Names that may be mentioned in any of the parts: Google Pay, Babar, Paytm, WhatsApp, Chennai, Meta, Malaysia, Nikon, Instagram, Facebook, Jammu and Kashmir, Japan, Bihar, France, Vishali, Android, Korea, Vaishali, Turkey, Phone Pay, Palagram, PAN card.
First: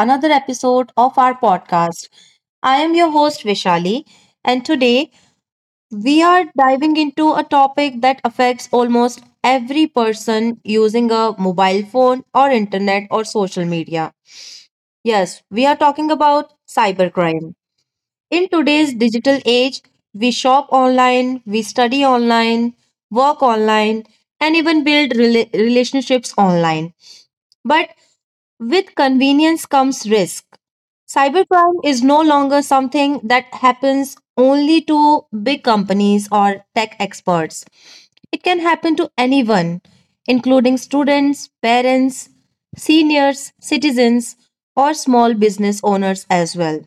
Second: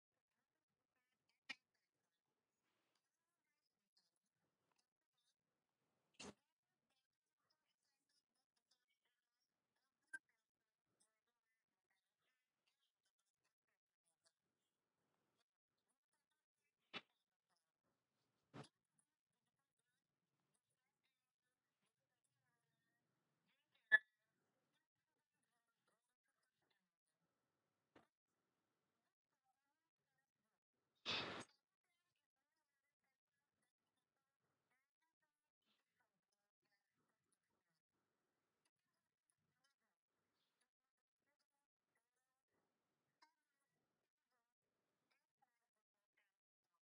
another episode of our podcast. I am your host, Vishali, and today we are diving into a topic that affects almost every person using a mobile phone or internet or social media. Yes, we are talking about cybercrime. In today's digital age, we shop online, we study online, work online, and even build relationships online. But with convenience comes risk. Cybercrime is no longer something that happens only to big companies or tech experts. It can happen to anyone, including students, parents, seniors, citizens, or small business owners as well.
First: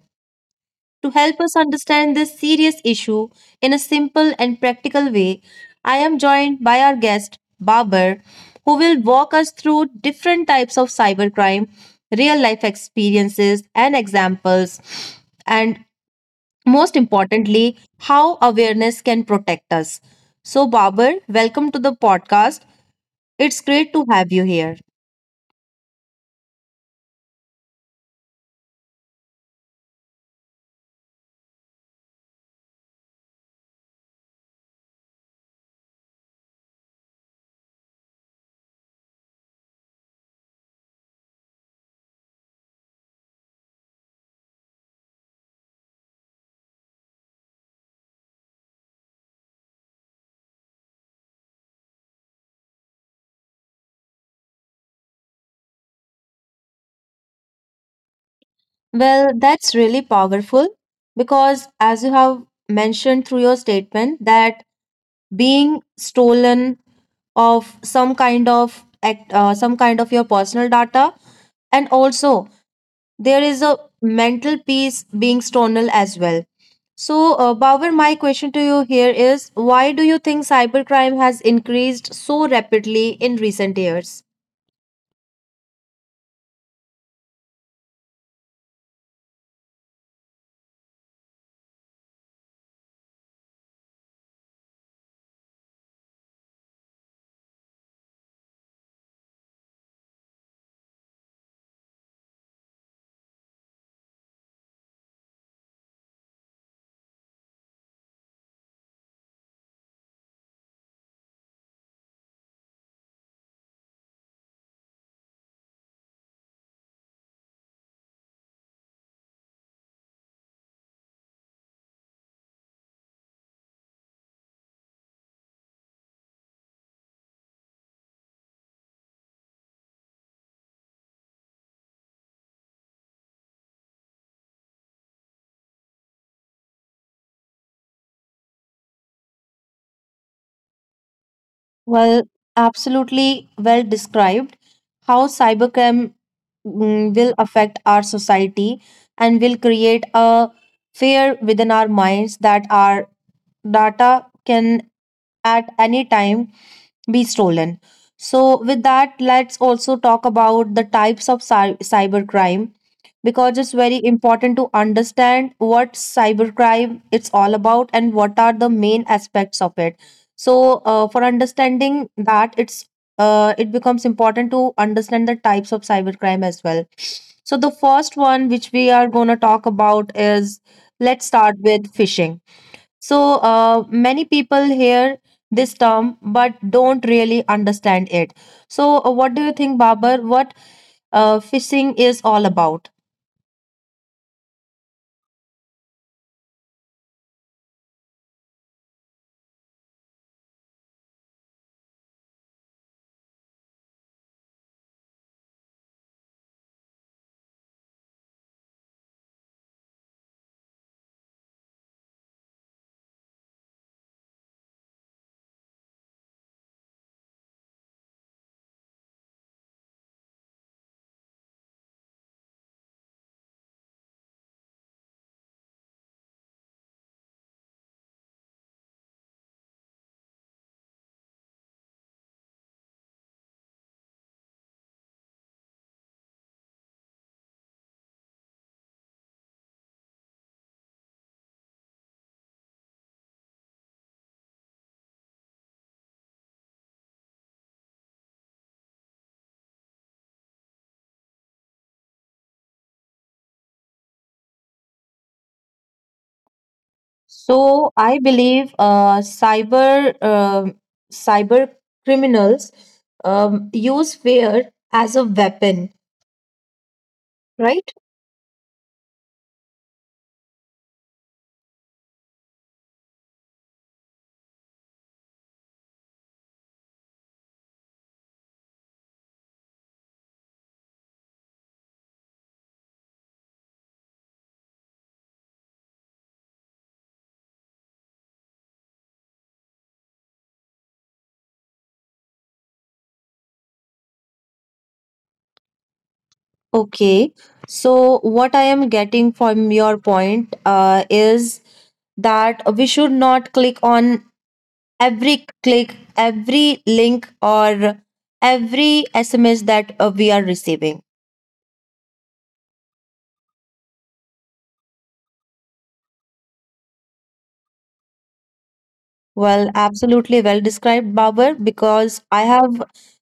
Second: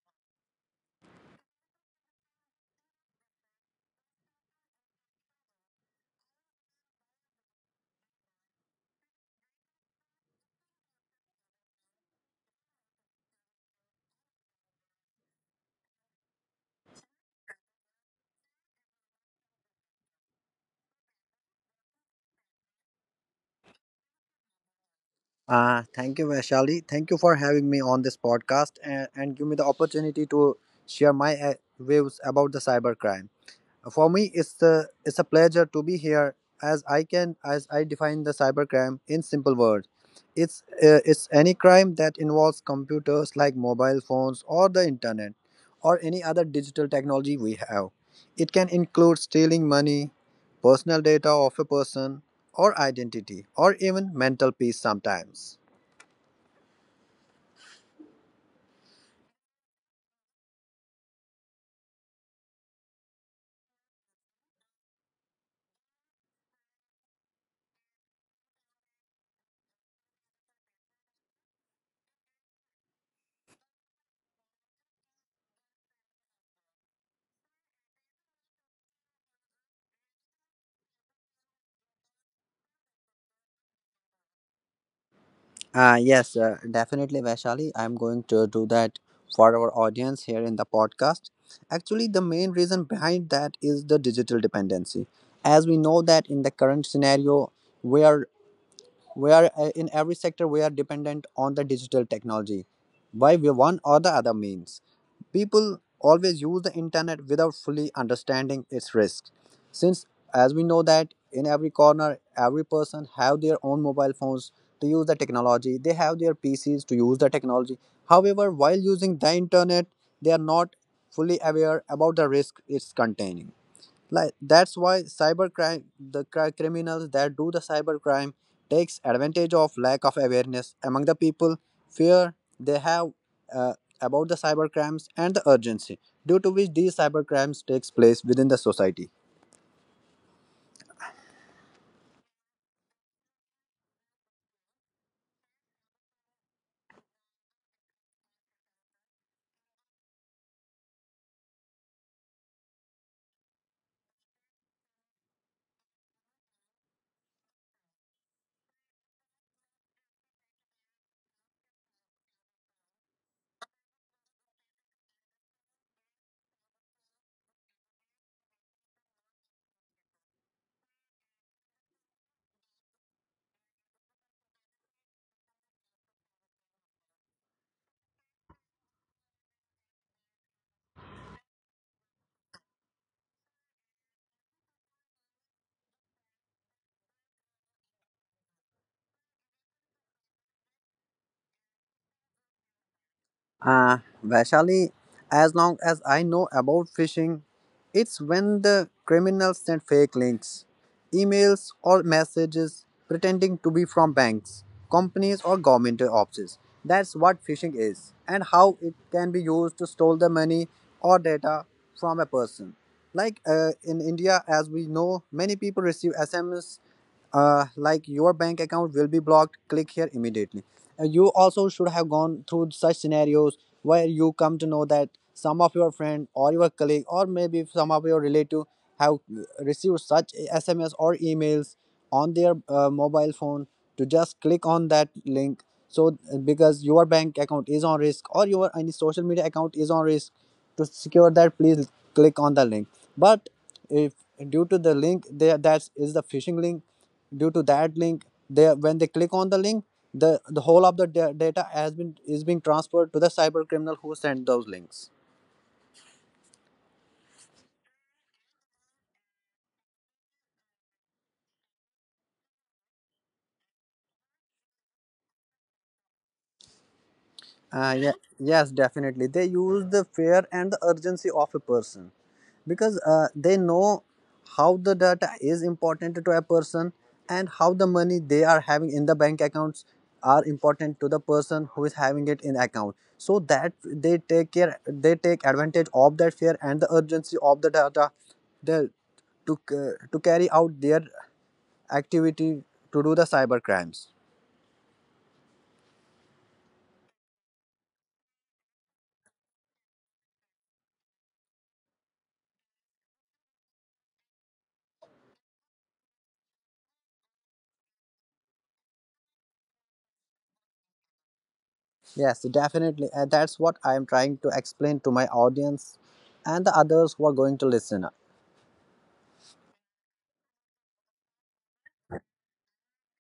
To help us understand this serious issue in a simple and practical way, I am joined by our guest, Babar, who will walk us through different types of cybercrime, real life experiences and examples, and most importantly, how awareness can protect us. So, Babar, welcome to the podcast. It's great to have you here. Thank you, Vaishali. Thank you for having me on this podcast and, give me the opportunity to share my views about the cybercrime. For me, it's a pleasure to be here as I can as I define the cybercrime in simple words. It's any crime that involves computers like mobile phones or the internet or any other digital technology we have. It can include stealing money, personal data of a person, or identity, or even mental peace sometimes. Well, that's really powerful because, as you have mentioned through your statement, that being stolen of some kind of act, some kind of your personal data, and also there is a mental peace being stolen as well. So, bauer, my question to you here is, why do you think cybercrime has increased so rapidly in recent years? Yes, definitely, Vaishali. I'm going to do that for our audience here in the podcast. Actually, the main reason behind that is the digital dependency. As we know that in the current scenario, where we are in every sector we are dependent on the digital technology by one or the other means, people always use the internet without fully understanding its risks, since as we know that in every corner every person have their own mobile phones to use the technology, they have their pcs to use the technology. However, while using the internet, they are not fully aware about the risk it's containing. Like, that's why cybercrime, the criminals that do the cybercrime takes advantage of lack of awareness among the people, fear they have uh, about the cybercrimes, and the urgency due to which these cybercrimes takes place within the society. Well, absolutely well described how cybercrime will affect our society and will create a fear within our minds that our data can at any time be stolen. So, with that, let's also talk about the types of cybercrime, because it's very important to understand what cybercrime it's all about and what are the main aspects of it. So, for understanding that, it becomes important to understand the types of cybercrime as well. So, the first one which we are going to talk about is, let's start with phishing. So many people hear this term but don't really understand it. So what do you think, Babar? What phishing is all about? Uh, Vaishali, as long as I know about phishing, it's when the criminals send fake links, emails, or messages pretending to be from banks, companies, or government offices. That's what phishing is, and how it can be used to steal the money or data from a person. Like, in India, as we know, many people receive SMS, like your bank account will be blocked, click here immediately. You also should have gone through such scenarios where you come to know that some of your friend or your colleague or maybe some of your relative have received such sms or emails on their mobile phone to just click on that link, so because your bank account is on risk, or your any social media account is on risk. To secure that, please click on the link. But if due to the link there, that is the phishing link, due to that link, they, when they click on the link, the whole of the data has been is being transferred to the cyber criminal who sent those links. So I believe cyber criminals use fear as a weapon, right? Uh, yeah, yes, definitely. They use the fear and the urgency of a person, because they know how the data is important to a person, and how the money they are having in the bank accounts are important to the person who is having it in account. So that they take advantage of that fear and the urgency of the data, they, to carry out their activity to do the cyber crimes. Okay. So what I am getting from your point is that we should not click on every click, every link, or every SMS that we are receiving. Yes, definitely. And that's what I am trying to explain to my audience and the others who are going to listen. Well, absolutely well described, Babar, because I have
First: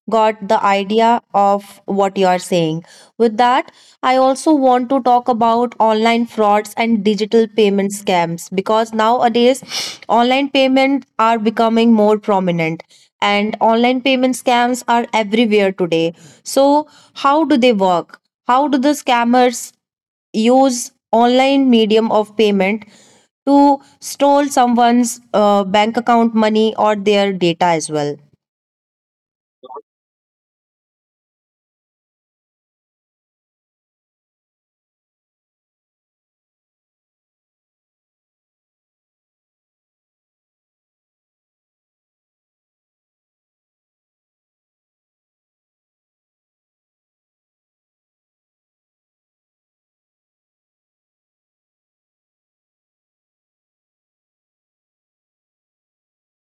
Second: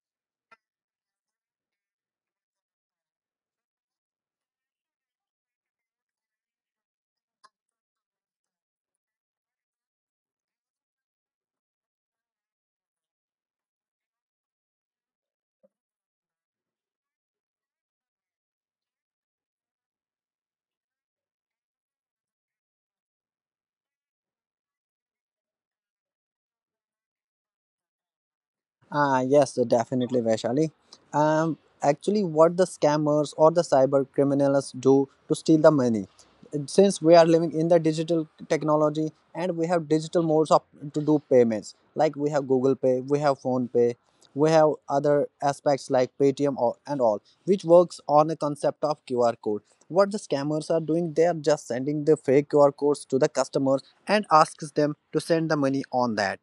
got the idea of what you are saying. With that, I also want to talk about online frauds and digital payment scams, because nowadays online payments are becoming more prominent and online payment scams are everywhere today. So, how do they work? How do the scammers use online medium of payment to stole someone's bank account money or their data as well. Ah yes, so definitely, Vaishali. Actually, what the scammers or the cyber criminals do to steal the money. Since we are living in the digital technology and we have digital modes of to do payments, like we have Google Pay, we have Phone Pay, we have other aspects like Paytm or, and all, which works on a concept of QR code. What the scammers are doing, they are just sending the fake QR codes to the customers and asks them to send the money on that.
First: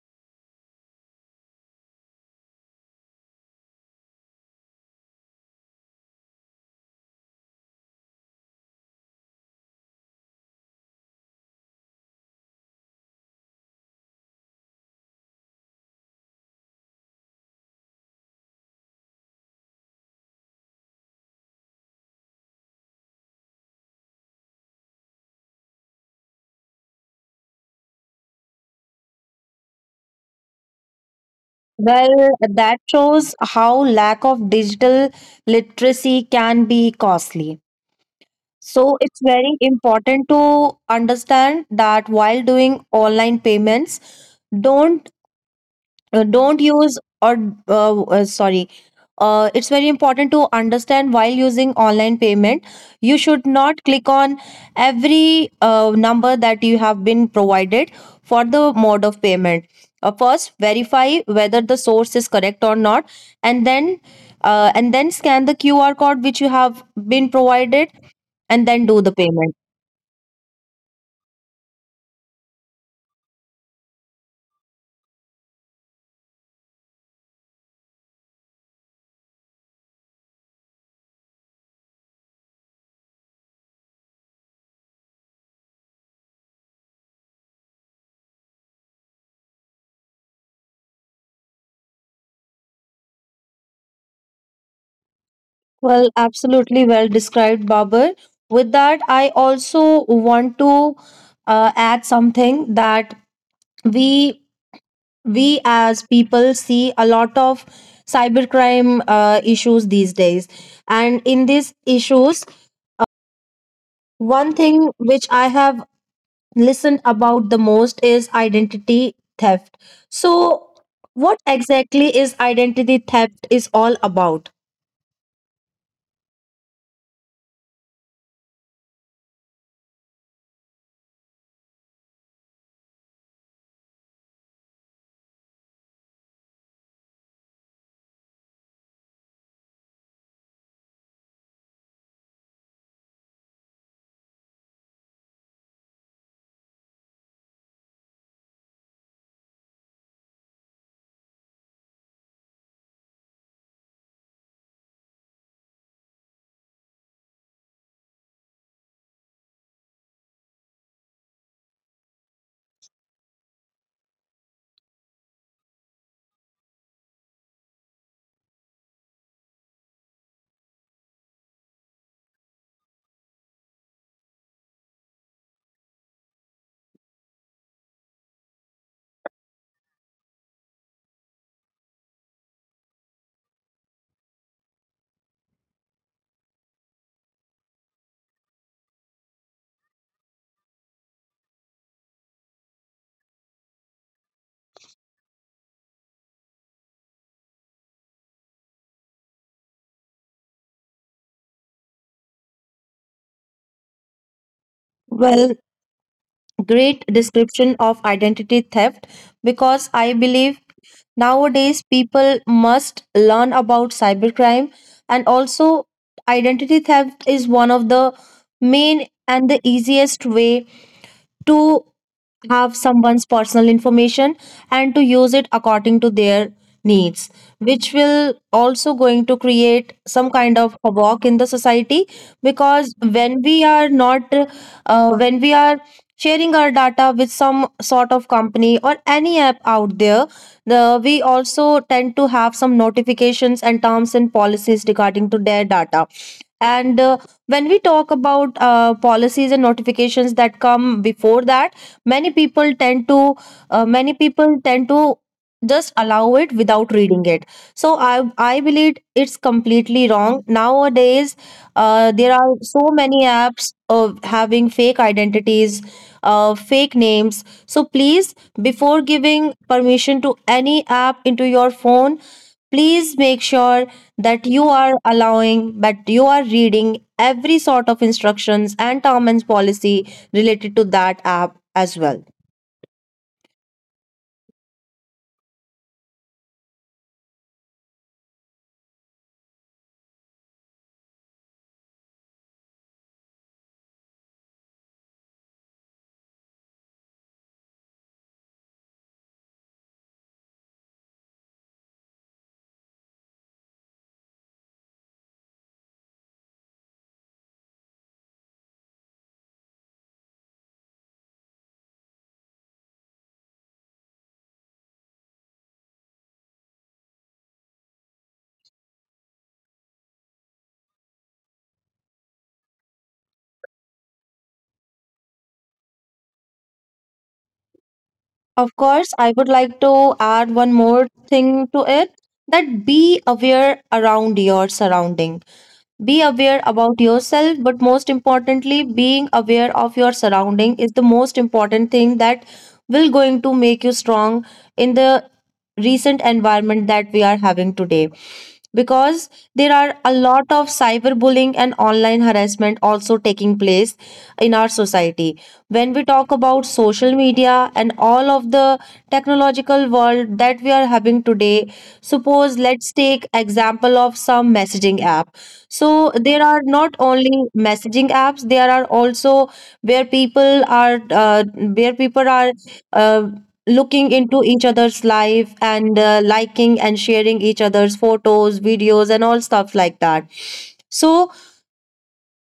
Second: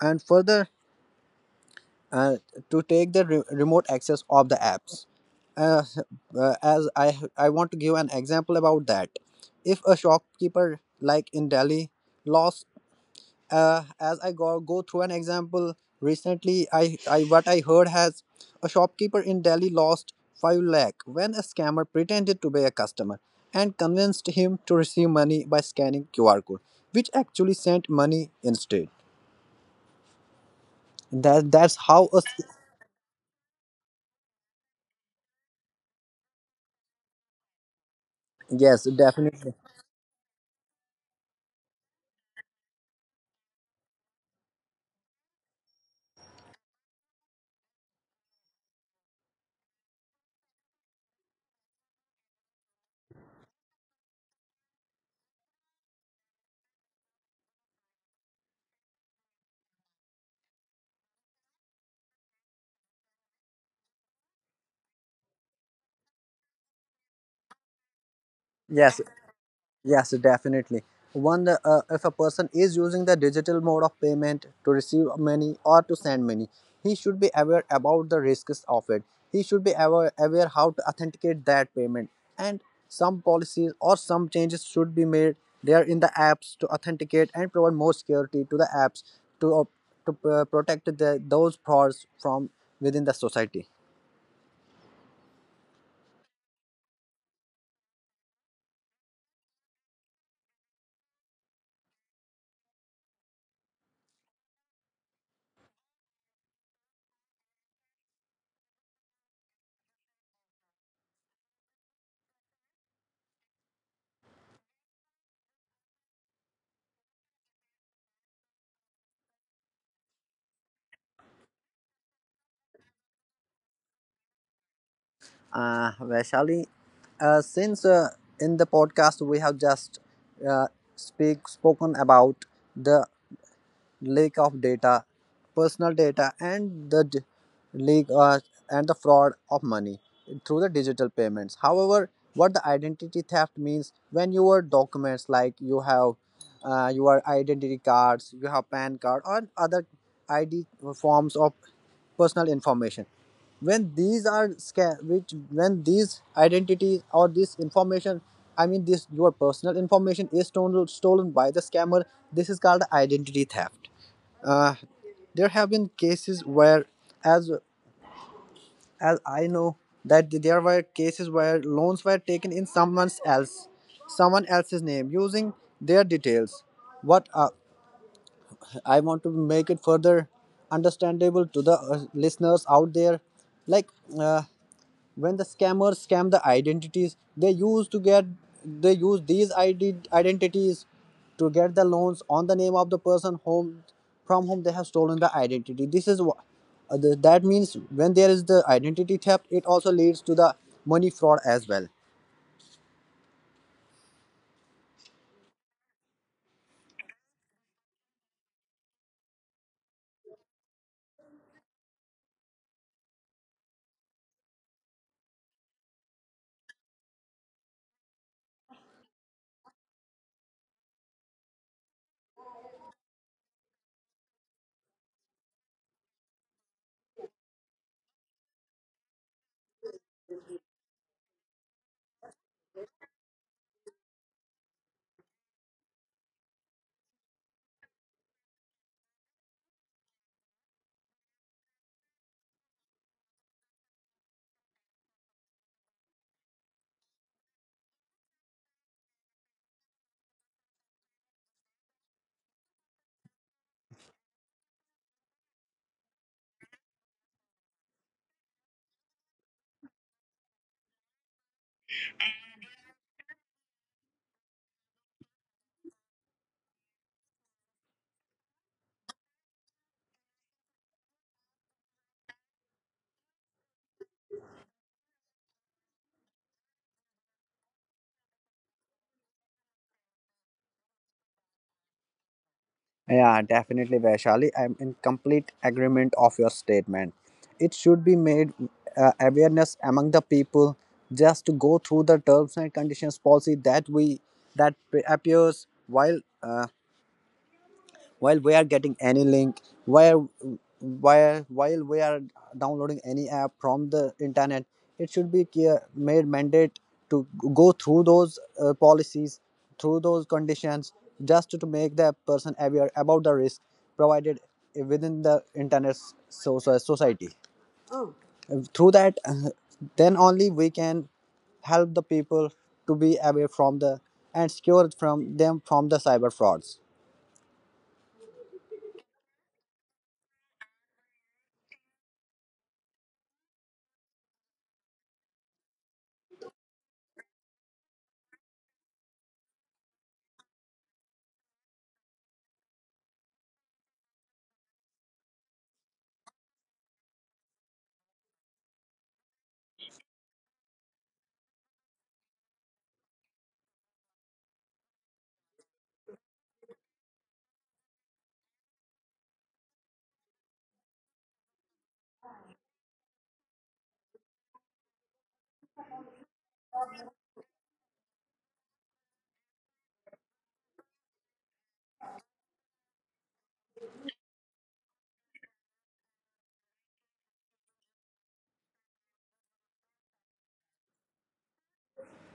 And further, uh, to take the remote access of the apps. Uh, as I want to give an example about that. If a shopkeeper like in Delhi lost, as I go through an example recently, I what I heard has, a shopkeeper in Delhi lost 5 lakh when a scammer pretended to be a customer and convinced him to receive money by scanning QR code, which actually sent money instead. That's how a— Well, that shows how lack of digital literacy can be costly. yes, So it's very definitely. important to understand that while doing online payments, don't don't use or sorry, it's very important to understand while using online payment you should not click on every number that you have been provided for the mode of payment. Uh, first verify whether the source is correct or not, and then and then scan the QR code which you have been provided, and then do Yes. the payment. Yes, definitely. One, if a person is using the digital mode of payment to receive money or to send money, he should be aware about the risks of it. He should be aware how to authenticate that payment. And some policies or some changes should be made there in the apps to authenticate and provide more security to the apps to, protect those frauds from within the society. Well, absolutely well described, Babar. With that, I also want to add something, that we we as people see a lot of cybercrime issues these days, and in these issues, one thing which I have listened about the most is identity theft. So, what exactly is identity theft is all about? Vaishali. Since in the podcast we have just uh, speak spoken about the leak of data, personal data, and the d- leak and the fraud of money through the digital payments. However, what the identity theft means, when your documents, like you have your identity cards, you have PAN card, or other ID forms of personal information, when these are sca- which when these identities or this information, this your personal information is stolen by the scammer, this is called identity theft. uh, there have been cases where, as as I know, that there were cases where loans were taken in someone else's name using their details. What I want to make it further understandable to the listeners out there, like uh, when the scammers scam the identities, they use these identities to get the loans on the name of the person whom from whom they have stolen the identity. This is what, that means, when there is the identity theft, it also leads to the money fraud as well. Well. Great description of identity theft, because I believe nowadays people must learn about cybercrime, and also identity theft is one of the main and the easiest way to have someone's personal information and to use it according to their needs, which will also going to create some kind of a walk in the society. Because when we are not when we are sharing our data with some sort of company or any app out there, the, we also tend to have some notifications and terms and policies regarding to their data. And when we talk about policies and notifications that come before that, many people tend to uh, many people tend to just allow it without reading it. So I believe it's completely wrong nowadays. Uh, there are so many apps of having fake identities, fake names, so please, before giving permission to any app into your phone, please make sure that you are allowing, that you are reading every sort of instructions and term and policy related to that app as well. Yeah, definitely, Vaishali. I'm in complete agreement of your statement. It should be made awareness among the people, just to go through the terms and conditions policy that we that appears while we are getting any link, while we are downloading any app from the internet. It should be made mandate to go through those policies, through those conditions, just to make the person aware about the risk provided within the internet, so, so society, through that then only we can help the people to be away from the and secure from them from the cyber frauds. Of course, I would like to add one more thing to it, that be aware around your surrounding. Be aware about yourself, but most importantly, being aware of your surrounding is the most important thing that will going to make you strong in the recent environment that we are having today. Because there are a lot of cyberbullying and online harassment also taking place in our society. When we talk about social media and all of the technological world that we are having today, suppose let's take example of some messaging app. So there are not only messaging apps, there are also where people are uh, looking into each other's life and liking and sharing each other's photos, videos and all stuff like that. So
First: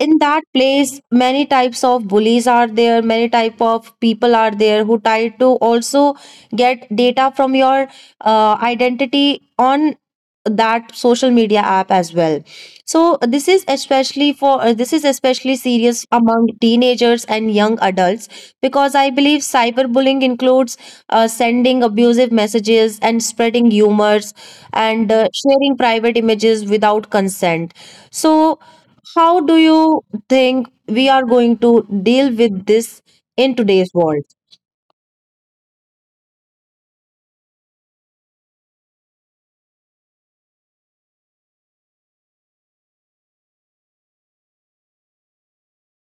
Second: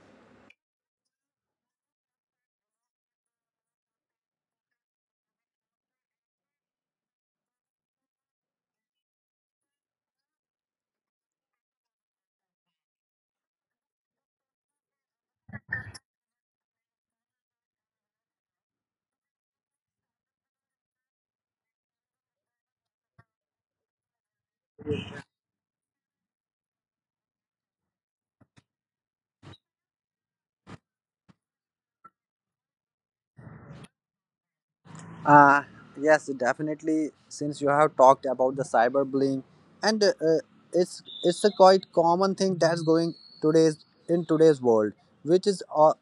in that place many types of bullies are there, many type of people are there who try to also get data from your identity on that social media app as well. So this is especially serious among teenagers and young adults, because I believe cyberbullying includes sending abusive messages and spreading humors and sharing private images without consent. So how do you think we are going to deal with this in today's world? Uh, yes, definitely. Since you have talked about the cyberbullying, and it's a quite common thing that's going today's in today's world, which is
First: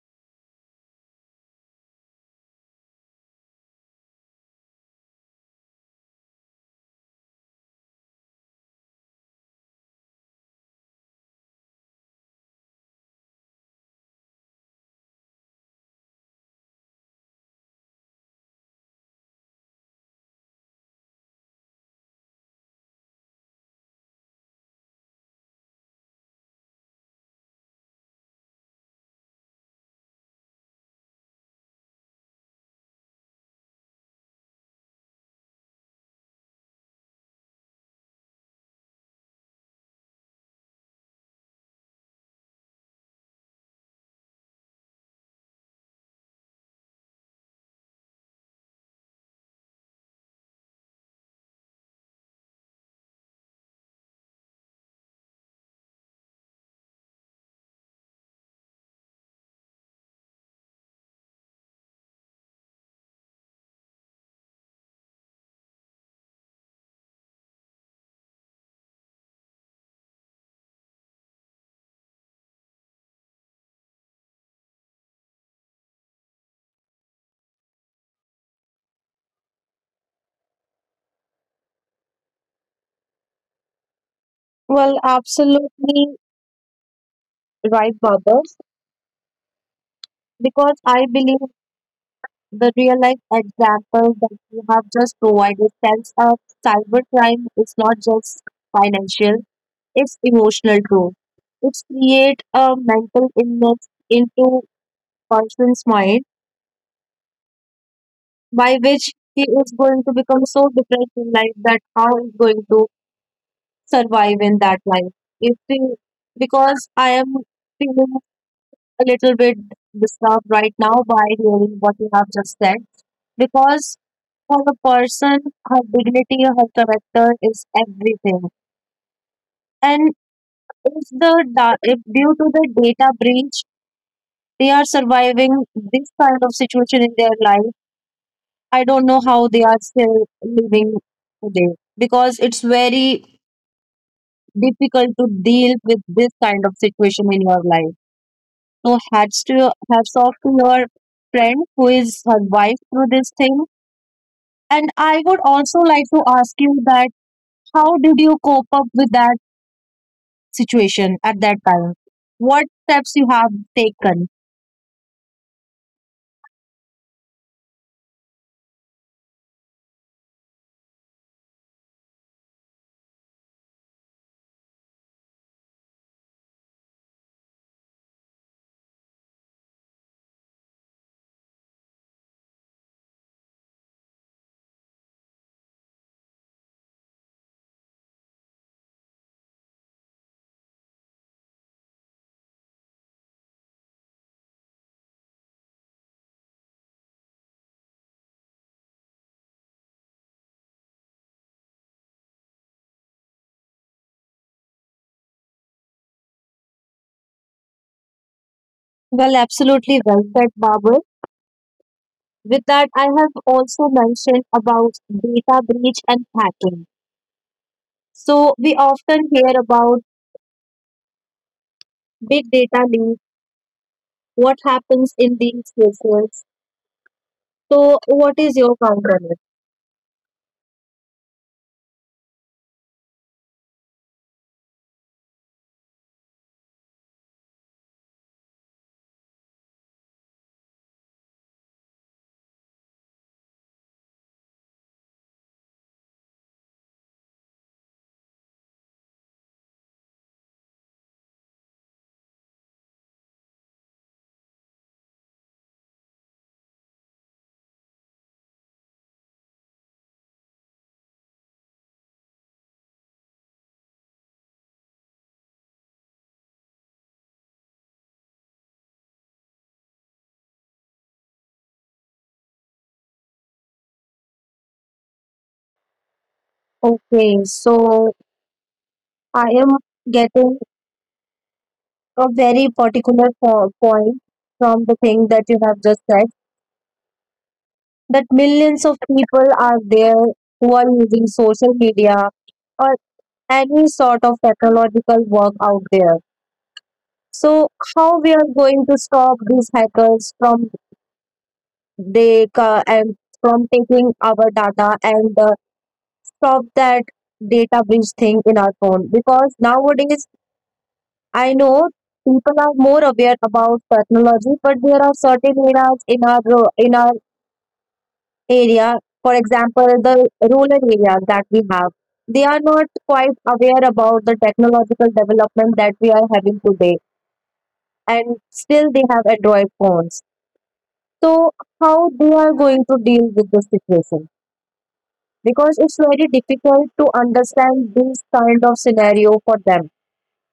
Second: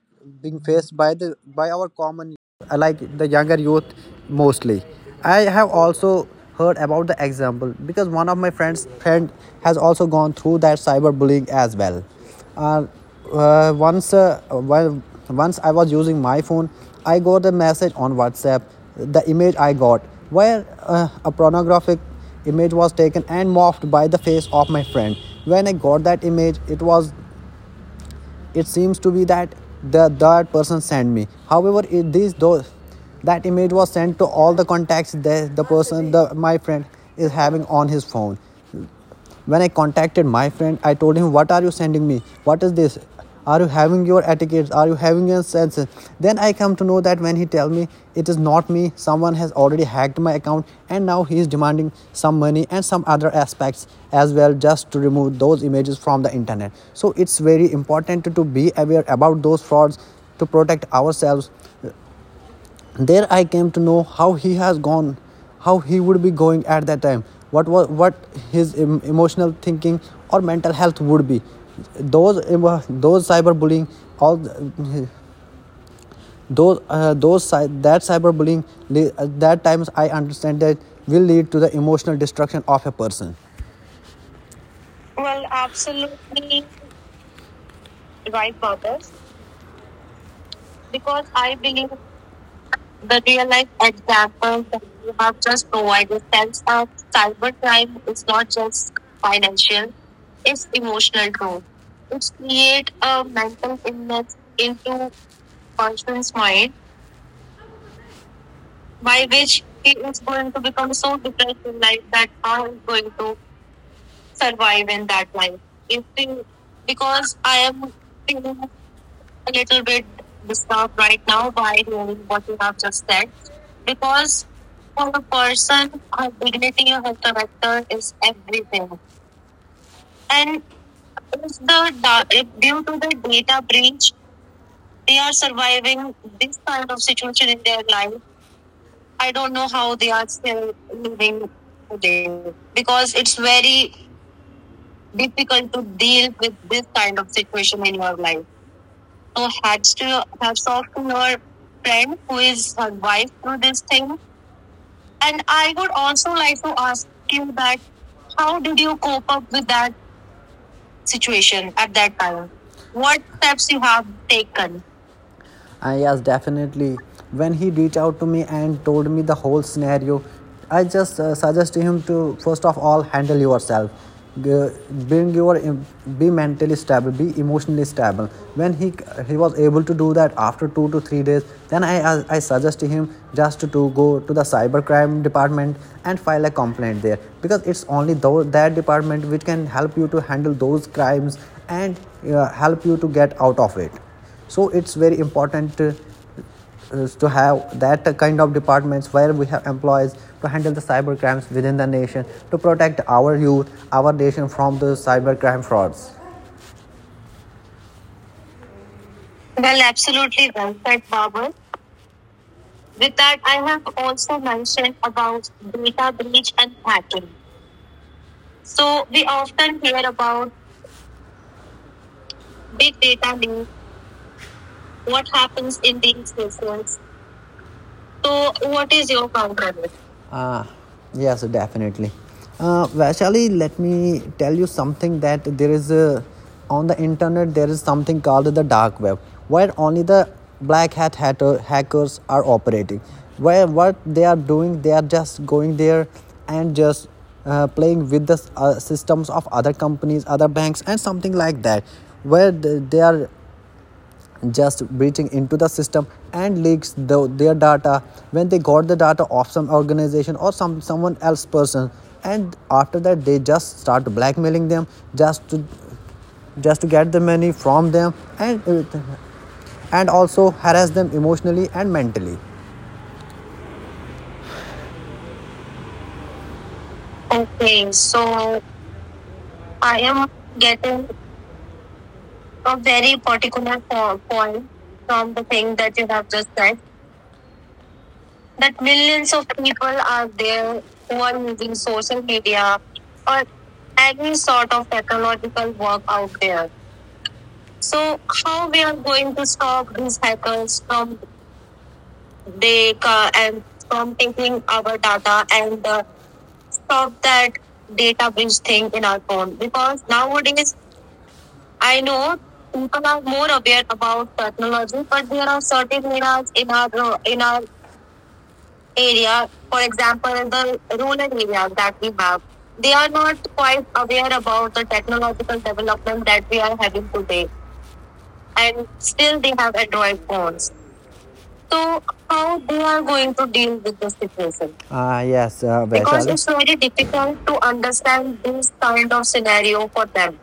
being faced by the by our common like the younger youth mostly. I have also heard about the example, because one of my friend has also gone through that cyberbullying as well. uh, uh, once uh, while, Once I was using my phone, I got a message on whatsapp. The image I got, where a pornographic image was taken and morphed by the face of my friend. When I got that image, it was, it seems to be that the that person sent me, however these those, that image was sent to all the contacts that the my friend is having on his phone. When I contacted my friend, I told him, what are you sending me? What is this? Are you having your etiquettes? Are you having your senses? Then I come to know, that when he tell me, it is not me, someone has already hacked my account and now he is demanding some money and some other aspects as well, just to remove those images from the internet. So it's very important to be aware about those frauds to protect ourselves. There I came to know how he has gone, how he would be going at that time, what his emotional thinking or mental health would be. Those emo- those cyberbullying all those that cyberbullying, that times I understand that will lead to the emotional destruction of a person. Well, Well, absolutely absolutely right, right, Babas, Marcus. because I Because believe I believe the real life the real life example that example you that have you just have just provided tells provided us tells us cybercrime is not cybercrime is just not just financial, financial, it's it's emotional too. emotional too. It's It's create a create a mental mental illness illness into into person's mind, person's mind, by which by he which is he going to is become going to so become depressed so in life depressed that in life how that he's going how he's to going to survive in that survive in life. that If life. we, If he, because I am because I am feeling feeling a little a bit little bit disturbed right disturbed now right by now by hearing what you hearing have what you just said, have just said, because because for a for a person, her person, her dignity, her dignity of her character is character is everything. everything. And And if the it's da- if due the to the due to the data breach, data breach, they are they are surviving this surviving kind of this kind situation of in their situation in life. their life. I don't know I how don't they know are how they still are still living living today, today, because it's because very it's very difficult to difficult deal to with this deal with kind of this kind situation of in your situation in life. your life. So So hats off to hats your off to your friend who friend is who is survived her through this wife thing. through this thing. And I would And I also would like to also ask like to you ask that you that, how did you how cope did up you with cope that up with that situation at that situation time? at that time? What steps What you have steps you have taken? taken? Yes, definitely. When he reached out to me and told me the whole scenario, I just suggest him to first of all handle yourself. G- bring your em- be mentally stable, be emotionally stable. When he was able to do that after 2 to 3 days, then I suggest him just to go to the cybercrime department and file a complaint there because it's only that department which can help you to handle those crimes and help you to get out of it. So it's very important, is to have that kind of departments where we have employees to handle the cyber crimes within the nation, to protect our youth, our nation, from the cyber crime frauds. Well, Well, absolutely well said, absolutely well Babu. said, Babar. With that, I With have that, I have also also mentioned about mentioned about data breach data and breach and hacking. hacking. So we So often we hear often hear about about big data big leak. data leak, What happens what in these happens in these cases? cases, So, what so, is your what is counter? your counter on this? Ah, yes, definitely. Vaishali, let me tell you something, that on the internet there is something called the dark web, where only the black hat hackers are operating. Where what they are doing, they are just going there and just playing with the systems of other companies, other banks, and something like that, where they are just breaching into the system and leaks their data. When they got the data of some organization or someone else person, and after that they just start blackmailing them, just to just to get the money from them, and and also harass them emotionally and mentally. Okay, Okay, so so I am I am getting getting a very a very particular particular point point from the thing from that the you have thing that just you said, have just said, that that millions of millions of people are people there are who there are who using are social using social media media or or any sort any of sort of technological work technological out work there. out there. So how So we are how going we to are stop going to these stop these hackers from hackers from, they ca- and from and taking from our taking data our and data and stop that stop that data breach data thing in breach our thing phone? in our Because phone? Because nowadays nowadays I know I know people are more people are aware more about aware about technology, but there technology, are but certain there are areas certain in our areas in our, in our area, for area, example, for the example, in rural the areas rural that we areas have, that we they have, are not they are quite not aware quite about the aware about the technological technological development that we are development that having we are today, having today, and still and they have still they Android have phones. Android phones. So how So, they are how going they to are deal going with to this deal with this situation? situation? Yes, Because it's very because it's very difficult to difficult to understand this understand kind of this kind scenario of for them. scenario for them.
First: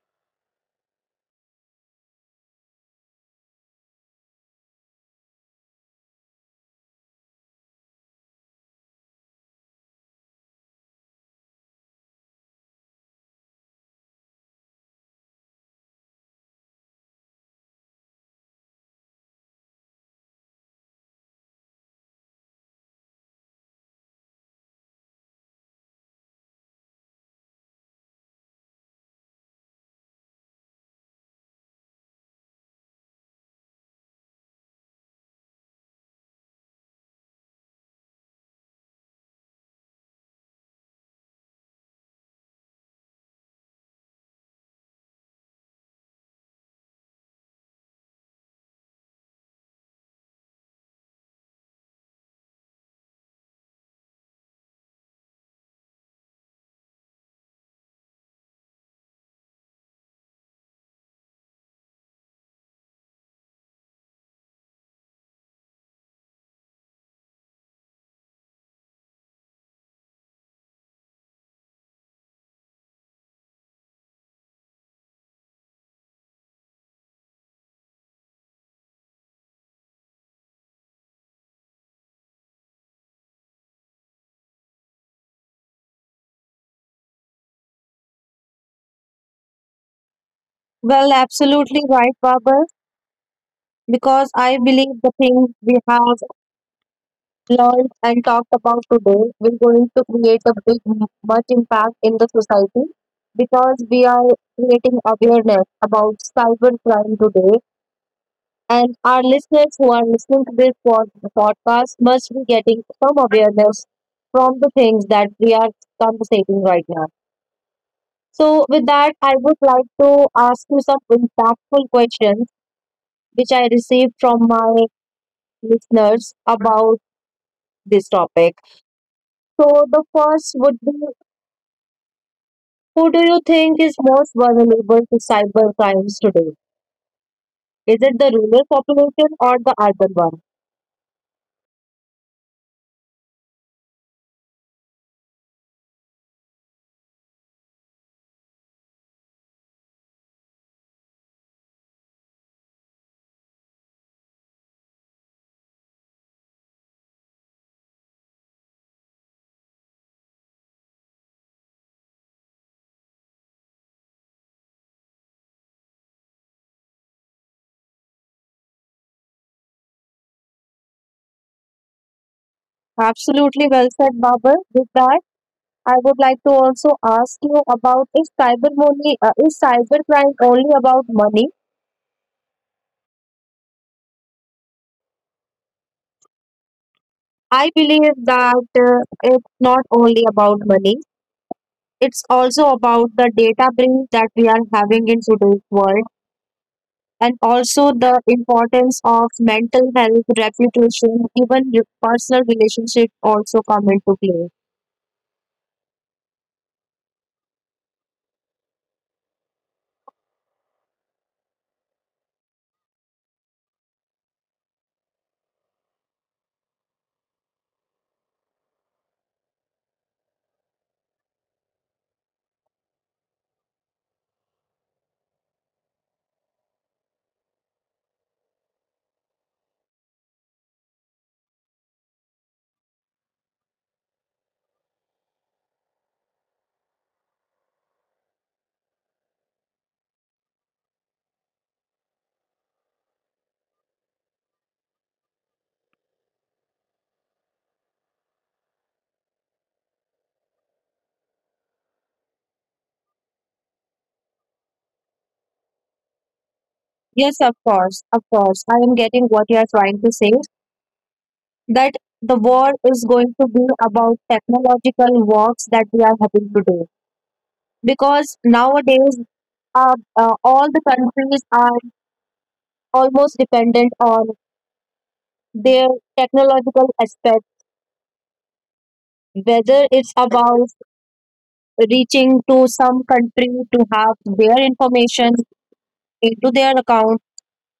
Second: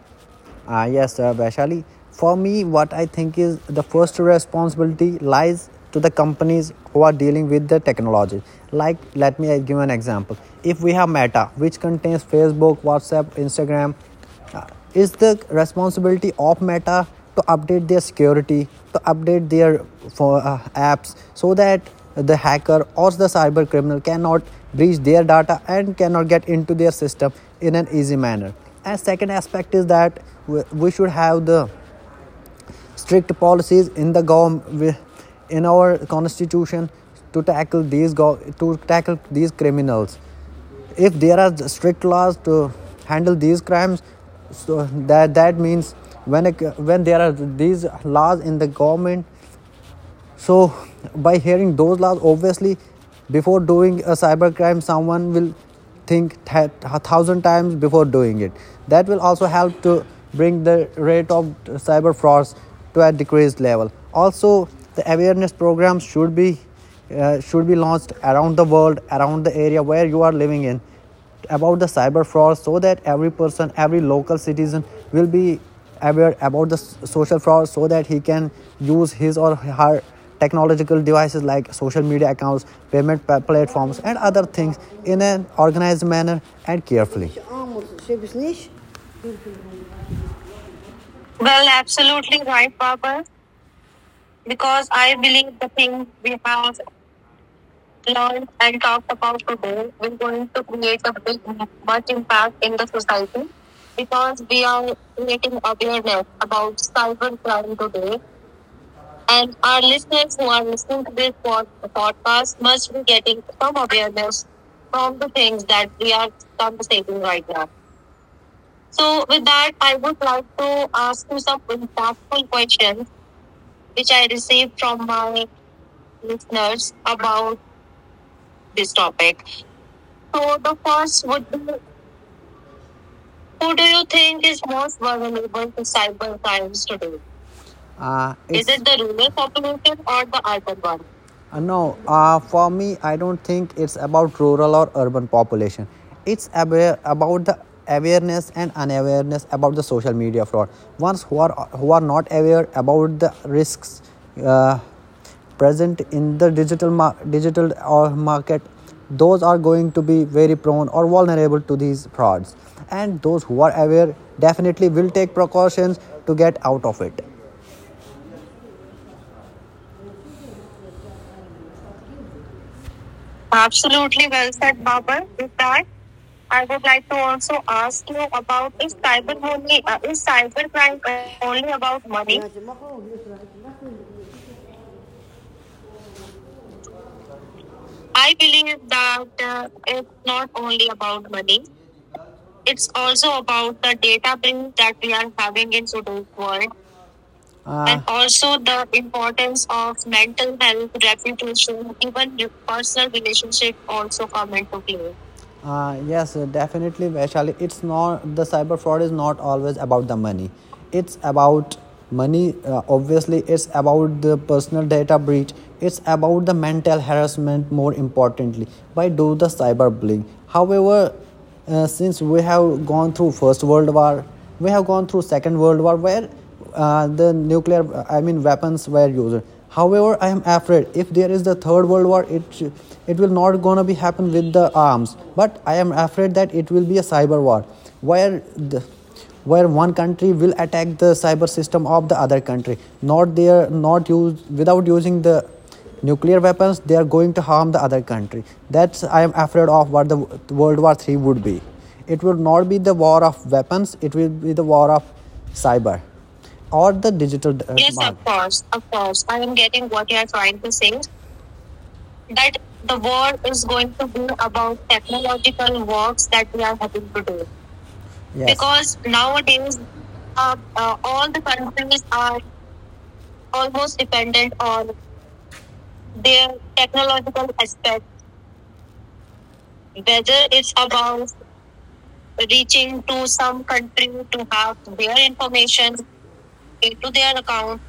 Yes, Vaishali. For me, what I think is, the first responsibility lies to the companies who are dealing with the technology. Like, let me give an example. If we have Meta, which contains Facebook, WhatsApp, Instagram, uh, is the responsibility of Meta to update their security, to update their, apps, so that the hacker or the cyber criminal cannot breach their data and cannot get into their system in an easy manner. And second aspect is that, we- should have the strict policies in the government, in our constitution, to tackle to tackle these criminals. If there are strict laws to handle these crimes, so that that means, when when there are these laws in the government, so, by hearing those laws, obviously, before doing a cyber crime, someone will think a thousand times before doing it. That will also help to bring the rate of cyber frauds to a decreased level. Also, the awareness programs should be launched around the world, around the area where you are living in, about the cyber fraud, so that every person, every local citizen will be aware about the social fraud, so that he can use his or her technological devices, like social media accounts, payment platforms, and other things, in an organized manner and carefully. Well, Well, absolutely right, absolutely Baba, right, Baba. because I Because believe the I things believe the we thing have we have learned and learned talked and about talked today about will today going to will create going a to big create a big, much impact much in the impact in the society, society, because we are because we are creating creating awareness about awareness about cybercrime today, cybercrime today, and our and listeners our who are listeners who listening to are this listening to this podcast must be podcast getting must be some getting some awareness awareness from the things from the that we things are that we are conversating right now. conversating right now. So with that So I with would that, like I would to like ask you to some ask you some impactful impactful questions questions which I which received I from my received from my listeners listeners about about this topic. this topic. So the So first the would be, first would be, who do you who do think is you most think is most vulnerable to vulnerable cyber to crimes cyber today? crimes today? Is it the Is rural it the rural population or the population urban or the one? urban one? No. For me, I don't think it's about rural or urban population. It's aware, about the awareness and unawareness about the social media fraud. Ones who are, who are not aware about the risks, uh, present in the digital or market, those are going to be very prone or vulnerable to these frauds. And those who are aware definitely will take precautions to get out of it. Absolutely well said, Absolutely well Babar. said, With that, Babar. With that, I would like to I would also like to ask also you ask about, you is about, is is cybercrime only cybercrime about money? only about money? I believe I that believe that, it's not it's only not about only money. about money. It's also It's about the also data about the breach that data we are breach that having we in are today's having in world, today's world. and also And the also the importance of importance mental of health, mental health, reputation, even reputation, even personal personal relationship also relationship come into also play. come into play. Yes, definitely, Vaishali. It's not The cyber fraud is not always about the money. It's about money. Obviously, it's about the personal data breach. It's about the mental harassment. More importantly, by do the cyberbullying. However, since we have gone through First World War, we have gone through Second World War, where the nuclear, I mean, weapons were used. However, I am afraid if there is the Third World War, it will not gonna be happen with the arms, but I am afraid that it will be a cyber war, where the where one country will attack the cyber system of the other country, not they are not use without using the nuclear weapons. They are going to harm the other country. That's, I am afraid of, what the world war 3 would be. It will not be the war of weapons. It will be the war of cyber or the Yes, digital. of Yes, course, of of course, course. I of am course. getting I what am you are getting trying what you to are say, trying to say, that the that war the is war going to is be going to about be about technological wars technological that we are wars that having we to are do. having to do. Because Yes. Because nowadays nowadays all the all the countries are countries are almost almost dependent on dependent on their their technological technological aspect, aspect, whether it's whether it's about about reaching to reaching some to country some to country have to their have their information information into their into account their account,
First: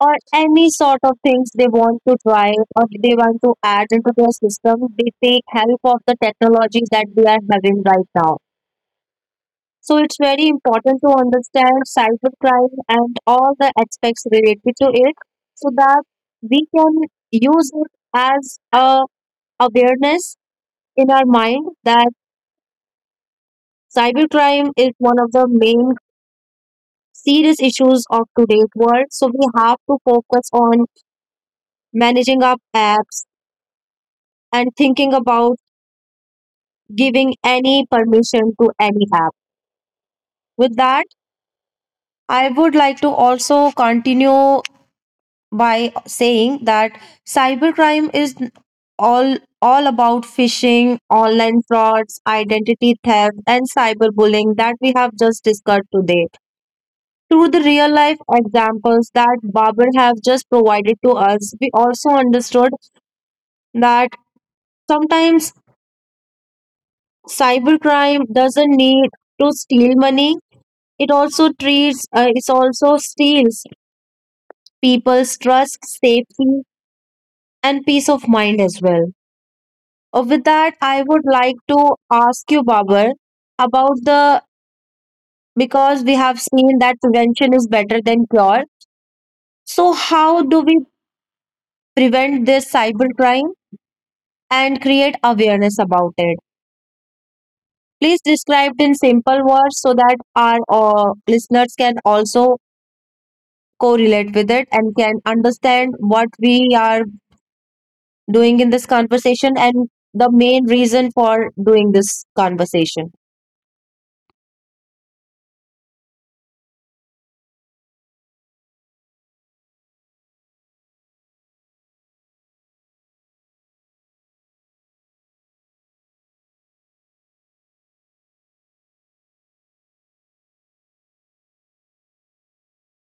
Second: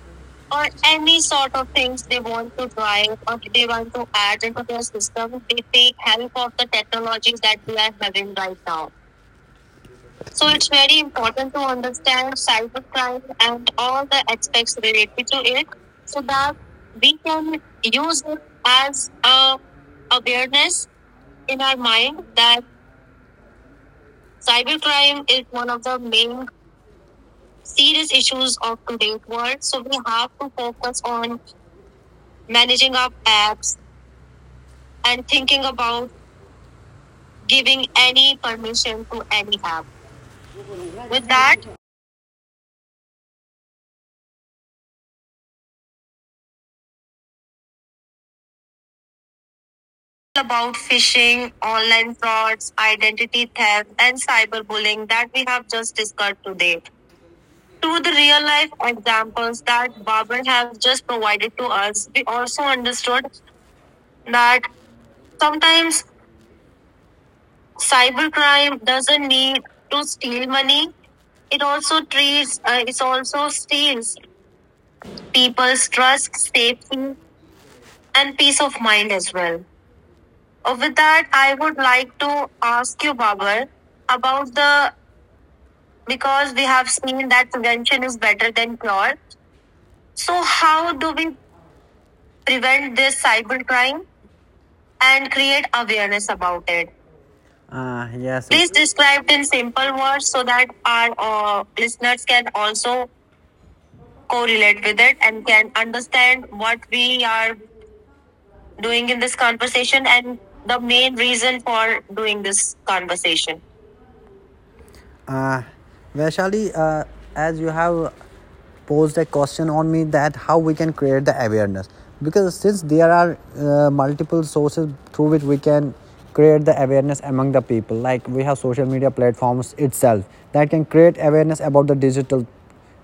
or or any sort of any things sort they of want things to they try want to or try they want or to they add want to into their add into their system, they take system, they help take of the help of the technology that we are technologies that we having are right having now. right now. So it's very So it's very important to important to understand understand cybercrime and cybercrime all and the all the aspects related aspects to it, related to it, so that so that we can we can use it use it as a as a awareness awareness in our in mind our that mind, that cybercrime is one cybercrime of is the one of main the main serious issues serious of issues today's of world. today's So we world. have So to we have to focus on focus on managing our managing our apps, apps and thinking and about thinking about giving giving any any permission to permission any to app. any app. With that, With that, I would like to also continue by saying that cybercrime is all all about about phishing, phishing, online online frauds, frauds, identity theft, identity and theft, and cyberbullying that we cyberbullying have that we just have discussed just today. discussed today, Through the real to the life real life examples that examples Babar that have Barbara just has provided just to us, provided to we us, also we also understood understood that that sometimes sometimes cybercrime doesn't cybercrime need doesn't to need steal to money. steal money. It also It also treats, uh, it treats, uh, also it also steals steals people's trust, people's trust, safety, safety, and peace of and peace mind of as well. mind as well. With that, With I would that, I like would to like to ask you, ask Babar, you, Babar, about the, about the because we have because we seen have that seen that prevention is better prevention is than better cure. than cure. So, how So, do we how do we prevent this prevent this cybercrime cybercrime and create and create awareness about awareness it? about it? Please Yes. Please describe it in describe in simple words simple so that words so our that our, listeners can listeners can also also correlate with it correlate and with it can and can understand what understand we what are we are doing in this doing in this conversation and conversation the and main the reason main for reason doing for this doing this conversation. conversation. Uh, Vaishali, as you have posed a question on me, that how we can create the awareness, because since there are, multiple sources through which we can create the awareness among the people, like we have social media platforms itself that can create awareness about the digital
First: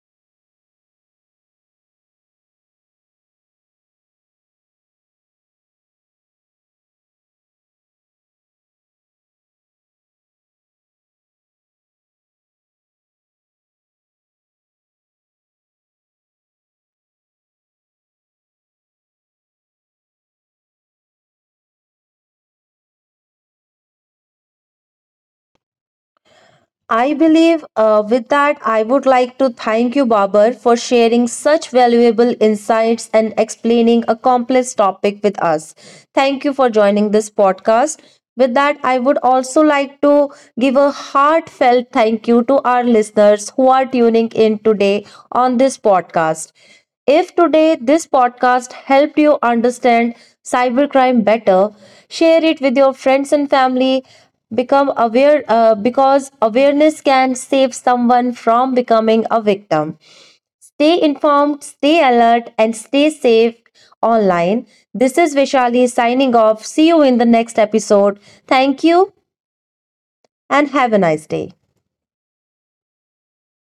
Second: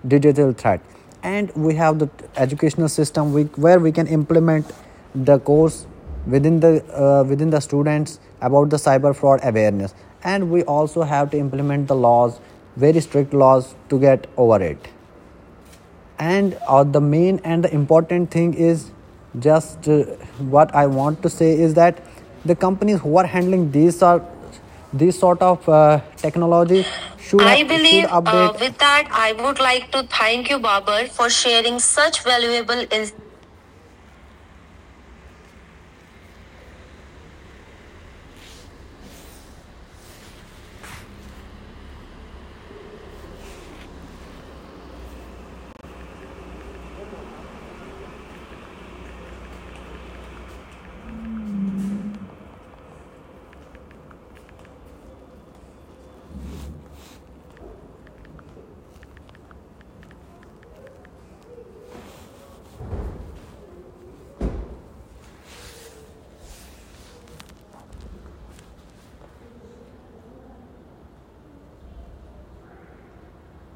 digital threat, and we have the educational system, where we can implement the course within the, within the students, about the cyber fraud awareness, and we also have to implement the laws, very strict laws, to get over it. And the main and the important thing is, just what I want to say is, that the companies who are handling these sort of technology I should, I believe believe, should believe. with that, With I would that, I like to would like thank to you, thank Babar, you, for Babar, sharing for such sharing such valuable valuable insights and insights. explaining a complex topic with us. Thank you for joining this podcast. With that, I would also like to give a heartfelt thank you to our listeners who are tuning in today on this podcast. If today this podcast helped you understand cybercrime better, share it with your friends and family. Become aware, because awareness can save someone from becoming a victim. Stay informed, stay alert, and stay safe online. This is Vishali signing off. See you in the next episode. Thank you and have a nice day.